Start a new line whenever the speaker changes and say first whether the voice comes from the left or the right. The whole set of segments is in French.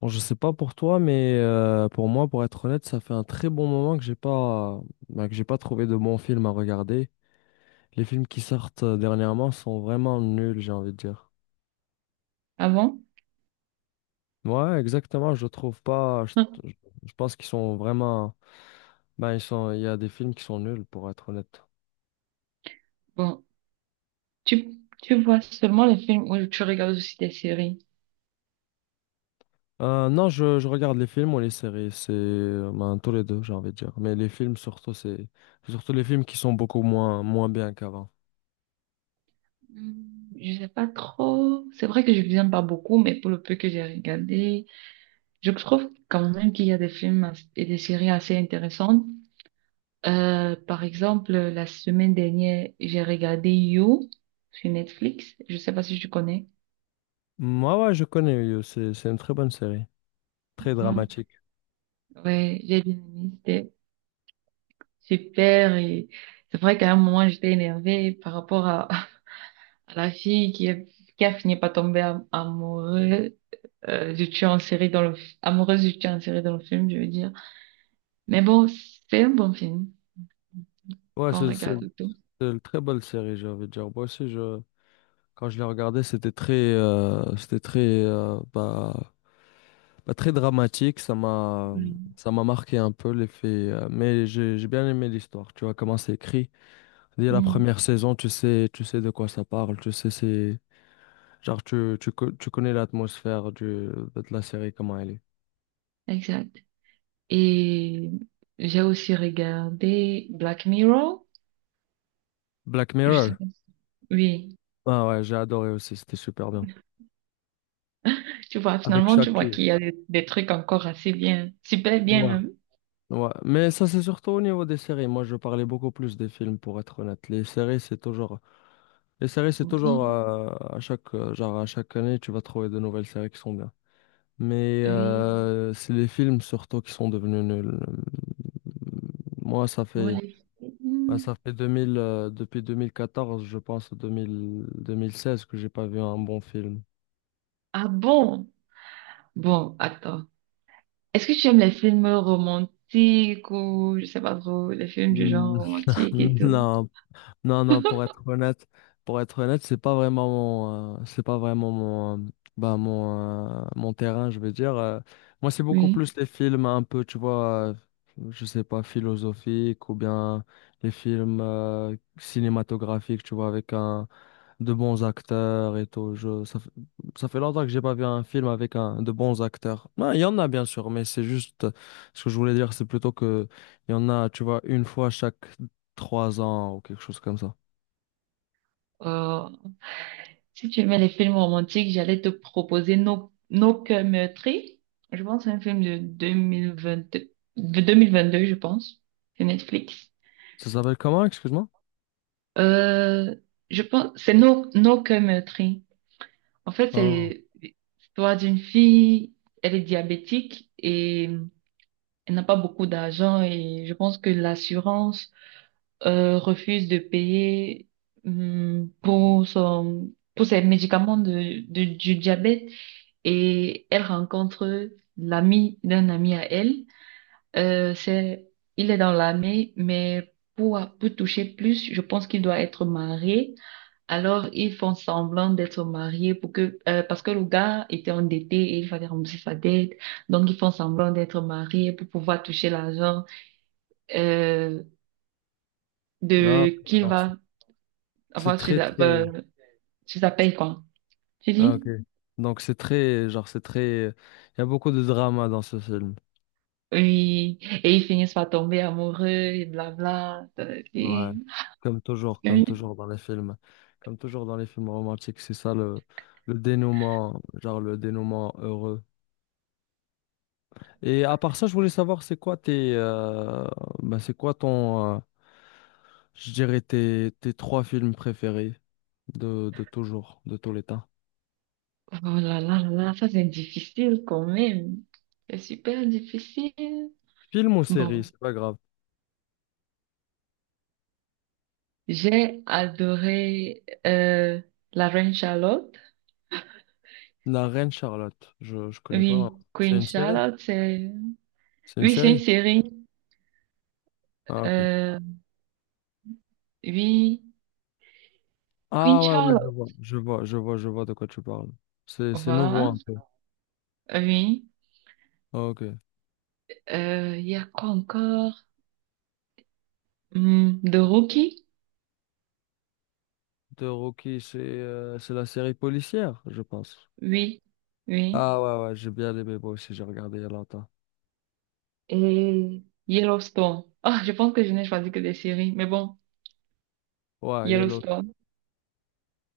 left: Bon, je sais pas pour toi, mais pour moi, pour être honnête, ça fait un très bon moment que j'ai pas, bah, que j'ai pas trouvé de bons films à regarder. Les films qui sortent dernièrement sont vraiment nuls, j'ai envie de dire.
right: Ah bon?
left: Ouais, exactement, je trouve pas. Je- je pense qu'ils sont vraiment. Ben, ils sont, il y a des films qui sont nuls, pour être honnête.
right: Bon, tu, tu vois seulement les films ou tu regardes aussi des séries?
left: Non, je regarde les films ou les séries, c'est ben, tous les deux, j'ai envie de dire. Mais les films, surtout, c'est surtout les films qui sont beaucoup moins, moins bien qu'avant.
right: Hmm, je sais pas trop. C'est vrai que je viens pas beaucoup, mais pour le peu que j'ai regardé, je trouve quand même qu'il y a et des séries assez intéressantes. Par exemple, la semaine dernière, j'ai regardé You sur Netflix. Je sais pas si tu connais.
left: Mm, ouais, ouais, je connais You, c'est une très bonne série. Très
right: Ouais,
left: dramatique.
right: ouais, j'ai bien aimé. C'était super et c'est vrai qu'à un moment, j'étais énervée par rapport à la fille qui, qui a fini par tomber amoureuse du tueur en série dans le, f- amoureuse du tueur en série dans le film, je veux dire. Mais bon, c'est un bon film
left: Ouais,
right: quand on
left: c'est c'est-
right: regarde et tout.
left: c'est une très belle série, j'ai envie de dire. Moi aussi, quand je l'ai regardée, c'était très, euh, bah, très dramatique.
right: Oui.
left: Ça m'a marqué un peu l'effet. Mais j'ai bien aimé l'histoire. Tu vois comment c'est écrit. Dès la
right: Oui,
left: première saison, tu sais de quoi ça parle. Tu sais, c'est genre tu connais l'atmosphère du, de la série, comment elle est.
right: exact. Et j'ai aussi regardé Black Mirror.
left: Black
right: Je sais
left: Mirror.
right: pas. Oui.
left: Ah ouais, j'ai adoré aussi. C'était super bien.
right: Tu vois,
left: Avec
right: finalement, tu
left: Shaq.
right: vois qu'il y a des trucs encore assez bien, super bien
left: Ouais,
right: même.
left: ouais, mais ça c'est surtout au niveau des séries. Moi, je parlais beaucoup plus des films pour être honnête. Les séries, c'est toujours
right: Bon,
left: à chaque genre à chaque année, tu vas trouver de nouvelles séries qui sont bien. Mais
right: oui.
left: c'est les films surtout qui sont devenus nuls. Moi, ça
right: Bon,
left: fait
right: les
left: bah,
right: films.
left: ça fait 2000 depuis 2014, je pense 2000 2016 que j'ai pas vu un bon film.
right: Ah bon? Bon, attends. Est-ce que tu aimes les films romantiques ou je sais pas trop, les films du genre
left: Mm,
right: romantique et tout?
left: Non, non, pour être honnête, c'est pas vraiment mon, mon terrain, je veux dire. Moi, c'est beaucoup
right: Oui.
left: plus les films un peu, tu vois, je sais pas, philosophiques ou bien les films cinématographiques, tu vois, avec un, de bons acteurs et tout. Ça fait ça fait longtemps que j'ai pas vu un film avec un, de bons acteurs. Ben, il y en a, bien sûr, mais c'est juste, ce que je voulais dire, c'est plutôt que il y en a, tu vois, une fois chaque trois ans ou quelque chose comme ça.
right: Euh, Si tu aimais les films romantiques, j'allais te proposer Nos cœurs meurtris. Je pense que c'est un film de 2022, de 2022, je pense. C'est Netflix.
left: Ça s'appelle comment, excuse-moi?
right: Euh, je pense, c'est Nos cœurs meurtris. En fait,
left: Oh,
right: c'est l'histoire d'une fille, elle est diabétique et elle n'a pas beaucoup d'argent et je pense que l'assurance refuse de payer pour son, pour ses médicaments du diabète et elle rencontre l'ami d'un ami à elle. Euh, c'est, il est dans l'armée, mais pour toucher plus, je pense qu'il doit être marié. Alors, ils font semblant d'être mariés pour que, parce que le gars était endetté et il fallait rembourser sa dette. Donc, ils font semblant d'être mariés pour pouvoir toucher l'argent, euh,
left: non, ok,
right: qu'il
left: donc c'est
right: va
left: c'est
right: avoir sur
left: très,
right: la,
left: très...
right: tu t'appelles quoi? Tu
left: Ah,
right: dis?
left: ok. Donc c'est très, genre, c'est très... Il y a beaucoup de drama dans ce film.
right: Oui. Et ils finissent par tomber amoureux et blabla.
left: Ouais. Comme
right: Oui.
left: toujours dans les films. Comme toujours dans les films romantiques, c'est ça le dénouement, genre le dénouement heureux. Et à part ça, je voulais savoir, c'est quoi ton... je dirais tes, tes trois films préférés de toujours, de tous les temps.
right: Oh là là là là, ça c'est difficile quand même. C'est super difficile.
left: Film ou série,
right: Bon,
left: c'est pas grave.
right: j'ai adoré La Reine Charlotte.
left: La Reine Charlotte. Je connais pas.
right: Oui,
left: C'est
right: Queen
left: une série?
right: Charlotte, c'est...
left: C'est une
right: Oui, c'est une
left: série?
right: série.
left: Ah, ok.
right: Euh, oui, Queen
left: Ah, ouais, ouais, je
right: Charlotte.
left: vois. Je vois de quoi tu parles. C'est nouveau
right: Voilà.
left: un peu.
right: Oui.
left: Ah, ok.
right: Il y a quoi encore? Hmm, The Rookie?
left: De Rocky, c'est la série policière, je pense.
right: Oui, oui.
left: Ah, ouais, ouais, j'ai bien aimé moi aussi. J'ai regardé il y a longtemps.
right: Et Yellowstone. Ah, je pense que je n'ai choisi que des séries, mais bon,
left: Ouais, Yellow.
right: Yellowstone.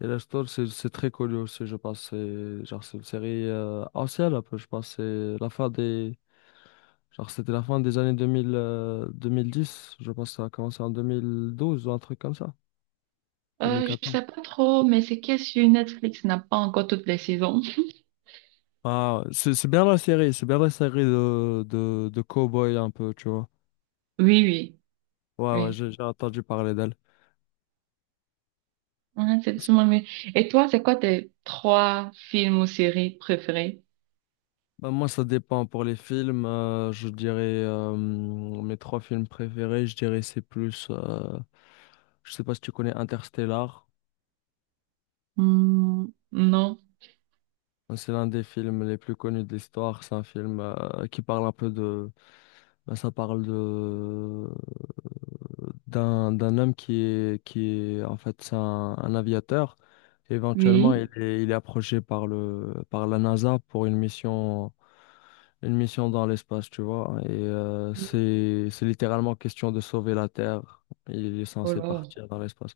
left: Yellowstone, c'est très connu aussi, je pense. C'est genre, c'est une série ancienne un peu, je pense. C'est la fin des. Genre, c'était la fin des années 2000, 2010. Je pense que ça a commencé en 2012 ou un truc comme ça.
right: Je
left: 2014.
right: sais pas trop, mais c'est que sur Netflix n'a pas encore toutes les saisons.
left: Ah, c'est bien la série, c'est bien la série de cow-boy un peu, tu vois.
right: Oui, oui,
left: Ouais, ouais,
right: oui.
left: j'ai entendu parler d'elle.
right: Ouais, c'est sûrement mieux. Et toi, c'est quoi tes trois films ou séries préférés?
left: Bah, moi, ça dépend. Pour les films, je dirais mes trois films préférés, je dirais c'est plus. Je sais pas si tu connais Interstellar.
right: Hmm, non.
left: C'est l'un des films les plus connus de l'histoire. C'est un film qui parle un peu de. Bah, ça parle de d'un d'un homme qui est en fait c'est un aviateur. Éventuellement,
right: Oui.
left: il est approché par le par la NASA pour une mission dans l'espace, tu vois. Et
right: Oui.
left: c'est littéralement question de sauver la Terre. Il est
right: Oh
left: censé
right: là.
left: partir dans l'espace.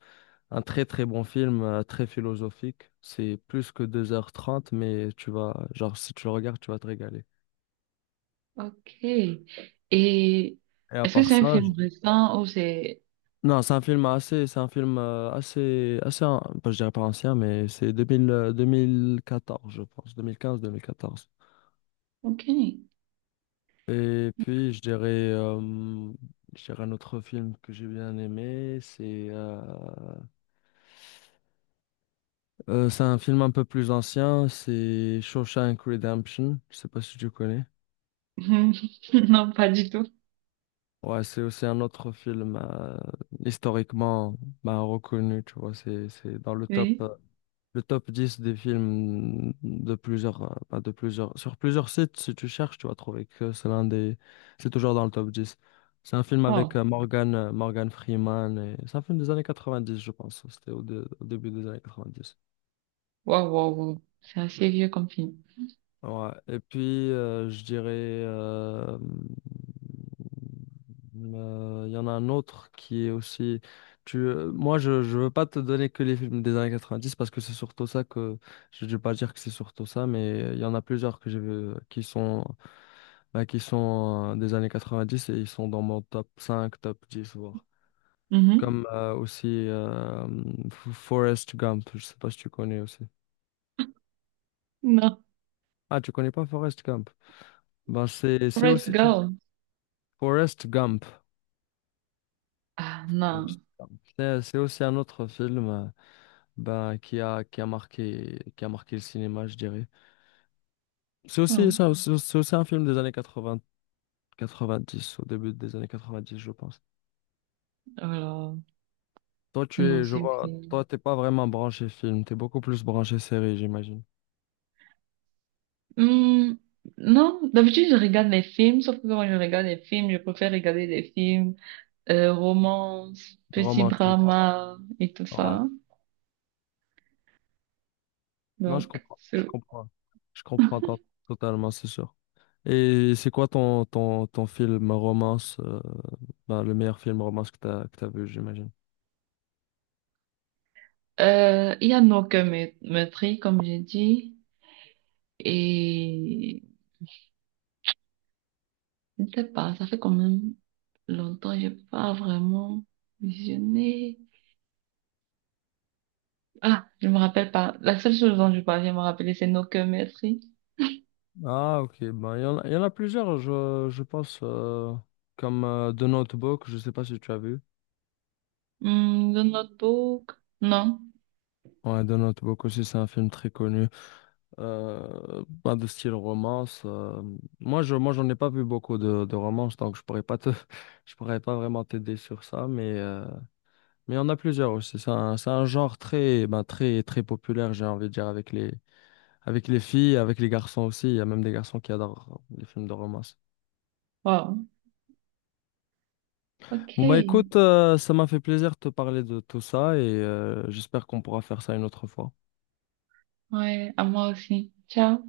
left: Un très très bon film, très philosophique. C'est plus que deux heures trente, mais tu vas genre si tu le regardes, tu vas te régaler.
right: Ok. Et
left: Et à
right: est-ce que
left: part
right: c'est un
left: ça, je.
right: film récent ou c'est...
left: Non, c'est un film assez, je dirais pas ancien, mais c'est 2000, 2014, je pense, 2015-2014.
right: Ok.
left: Et puis, euh, je dirais un autre film que j'ai bien aimé, c'est un film un peu plus ancien, c'est Shawshank Redemption. Je sais pas si tu connais.
right: Non, pas du tout.
left: Ouais, c'est aussi un autre film historiquement bah, reconnu, tu vois, c'est dans le top.
right: Oui.
left: Le top 10 des films de plusieurs, pas de plusieurs, sur plusieurs sites, si tu cherches, tu vas trouver que c'est l'un des, c'est toujours dans le top dix. C'est un film avec
right: Oh.
left: Morgan Freeman et c'est un film des années quatre-vingt-dix, je pense. Au début des années quatre-vingt-dix.
right: Wow, wow, wow. C'est assez vieux comme film.
left: Ouais. Et puis, je dirais, il y en a un autre qui est aussi. Moi, je veux pas te donner que les films des années 90 parce que c'est surtout ça que. Je ne vais pas dire que c'est surtout ça, mais il y en a plusieurs que j'ai vu qui sont, bah, qui sont des années 90 et ils sont dans mon top cinq, top 10 voire.
right: Mhm.
left: Comme Forrest Gump. Je sais pas si tu connais aussi.
right: Non.
left: Ah, tu connais pas Forrest Gump? Ben, c'est
right: Forrest
left: aussi.
right: Gump.
left: Forrest Gump.
right: Ah,
left: Forrest
right: non.
left: Gump. C'est aussi un autre film ben, qui a marqué le cinéma, je dirais.
right: Non.
left: C'est aussi un film des années 80, 90, au début des années 90, je pense.
right: Alors,
left: Toi, tu
right: non,
left: es, je
right: c'est un
left: vois,
right: film.
left: toi, t'es pas vraiment branché film, t'es beaucoup plus branché série, j'imagine.
right: Hmm, non, d'habitude, je regarde les films, sauf que quand je regarde les films, je préfère regarder des films, romance, petit
left: Romantique,
right: drama et tout
left: ouais.
right: ça.
left: Non, je
right: Donc,
left: comprends, je
right: c'est-
left: comprends. Je comprends to- totalement, c'est sûr. Et c'est quoi ton, ton, ton film romance, ben, le meilleur film romance que que t'as vu, j'imagine?
right: euh, il y a No Cure Me- Meurtri, comme j'ai dit. Et, je ne sais pas, ça fait quand même longtemps, j'ai pas vraiment visionné. Ah, je me rappelle pas. La seule chose dont je parviens à me rappeler, c'est No Que Merci.
left: Ah, ok. Ben, il y en a plusieurs, je pense, comme The Notebook, je sais pas si tu as vu.
right: Hmm, The Notebook. Non.
left: Ouais, The Notebook aussi, c'est un film très connu. Pas de style romance. Moi, moi, j'en ai pas vu beaucoup de romances, donc je pourrais pas te, je pourrais pas vraiment t'aider sur ça, mais il y en a plusieurs aussi. C'est un genre très, ben, très, très populaire, j'ai envie de dire, avec les filles, avec les garçons aussi. Il y a même des garçons qui adorent les films de romance.
right: Wow.
left: Bon bah
right: Ok.
left: écoute, ça m'a fait plaisir de te parler de tout ça et j'espère qu'on pourra faire ça une autre fois.
right: Ouais, à moi aussi. Ciao.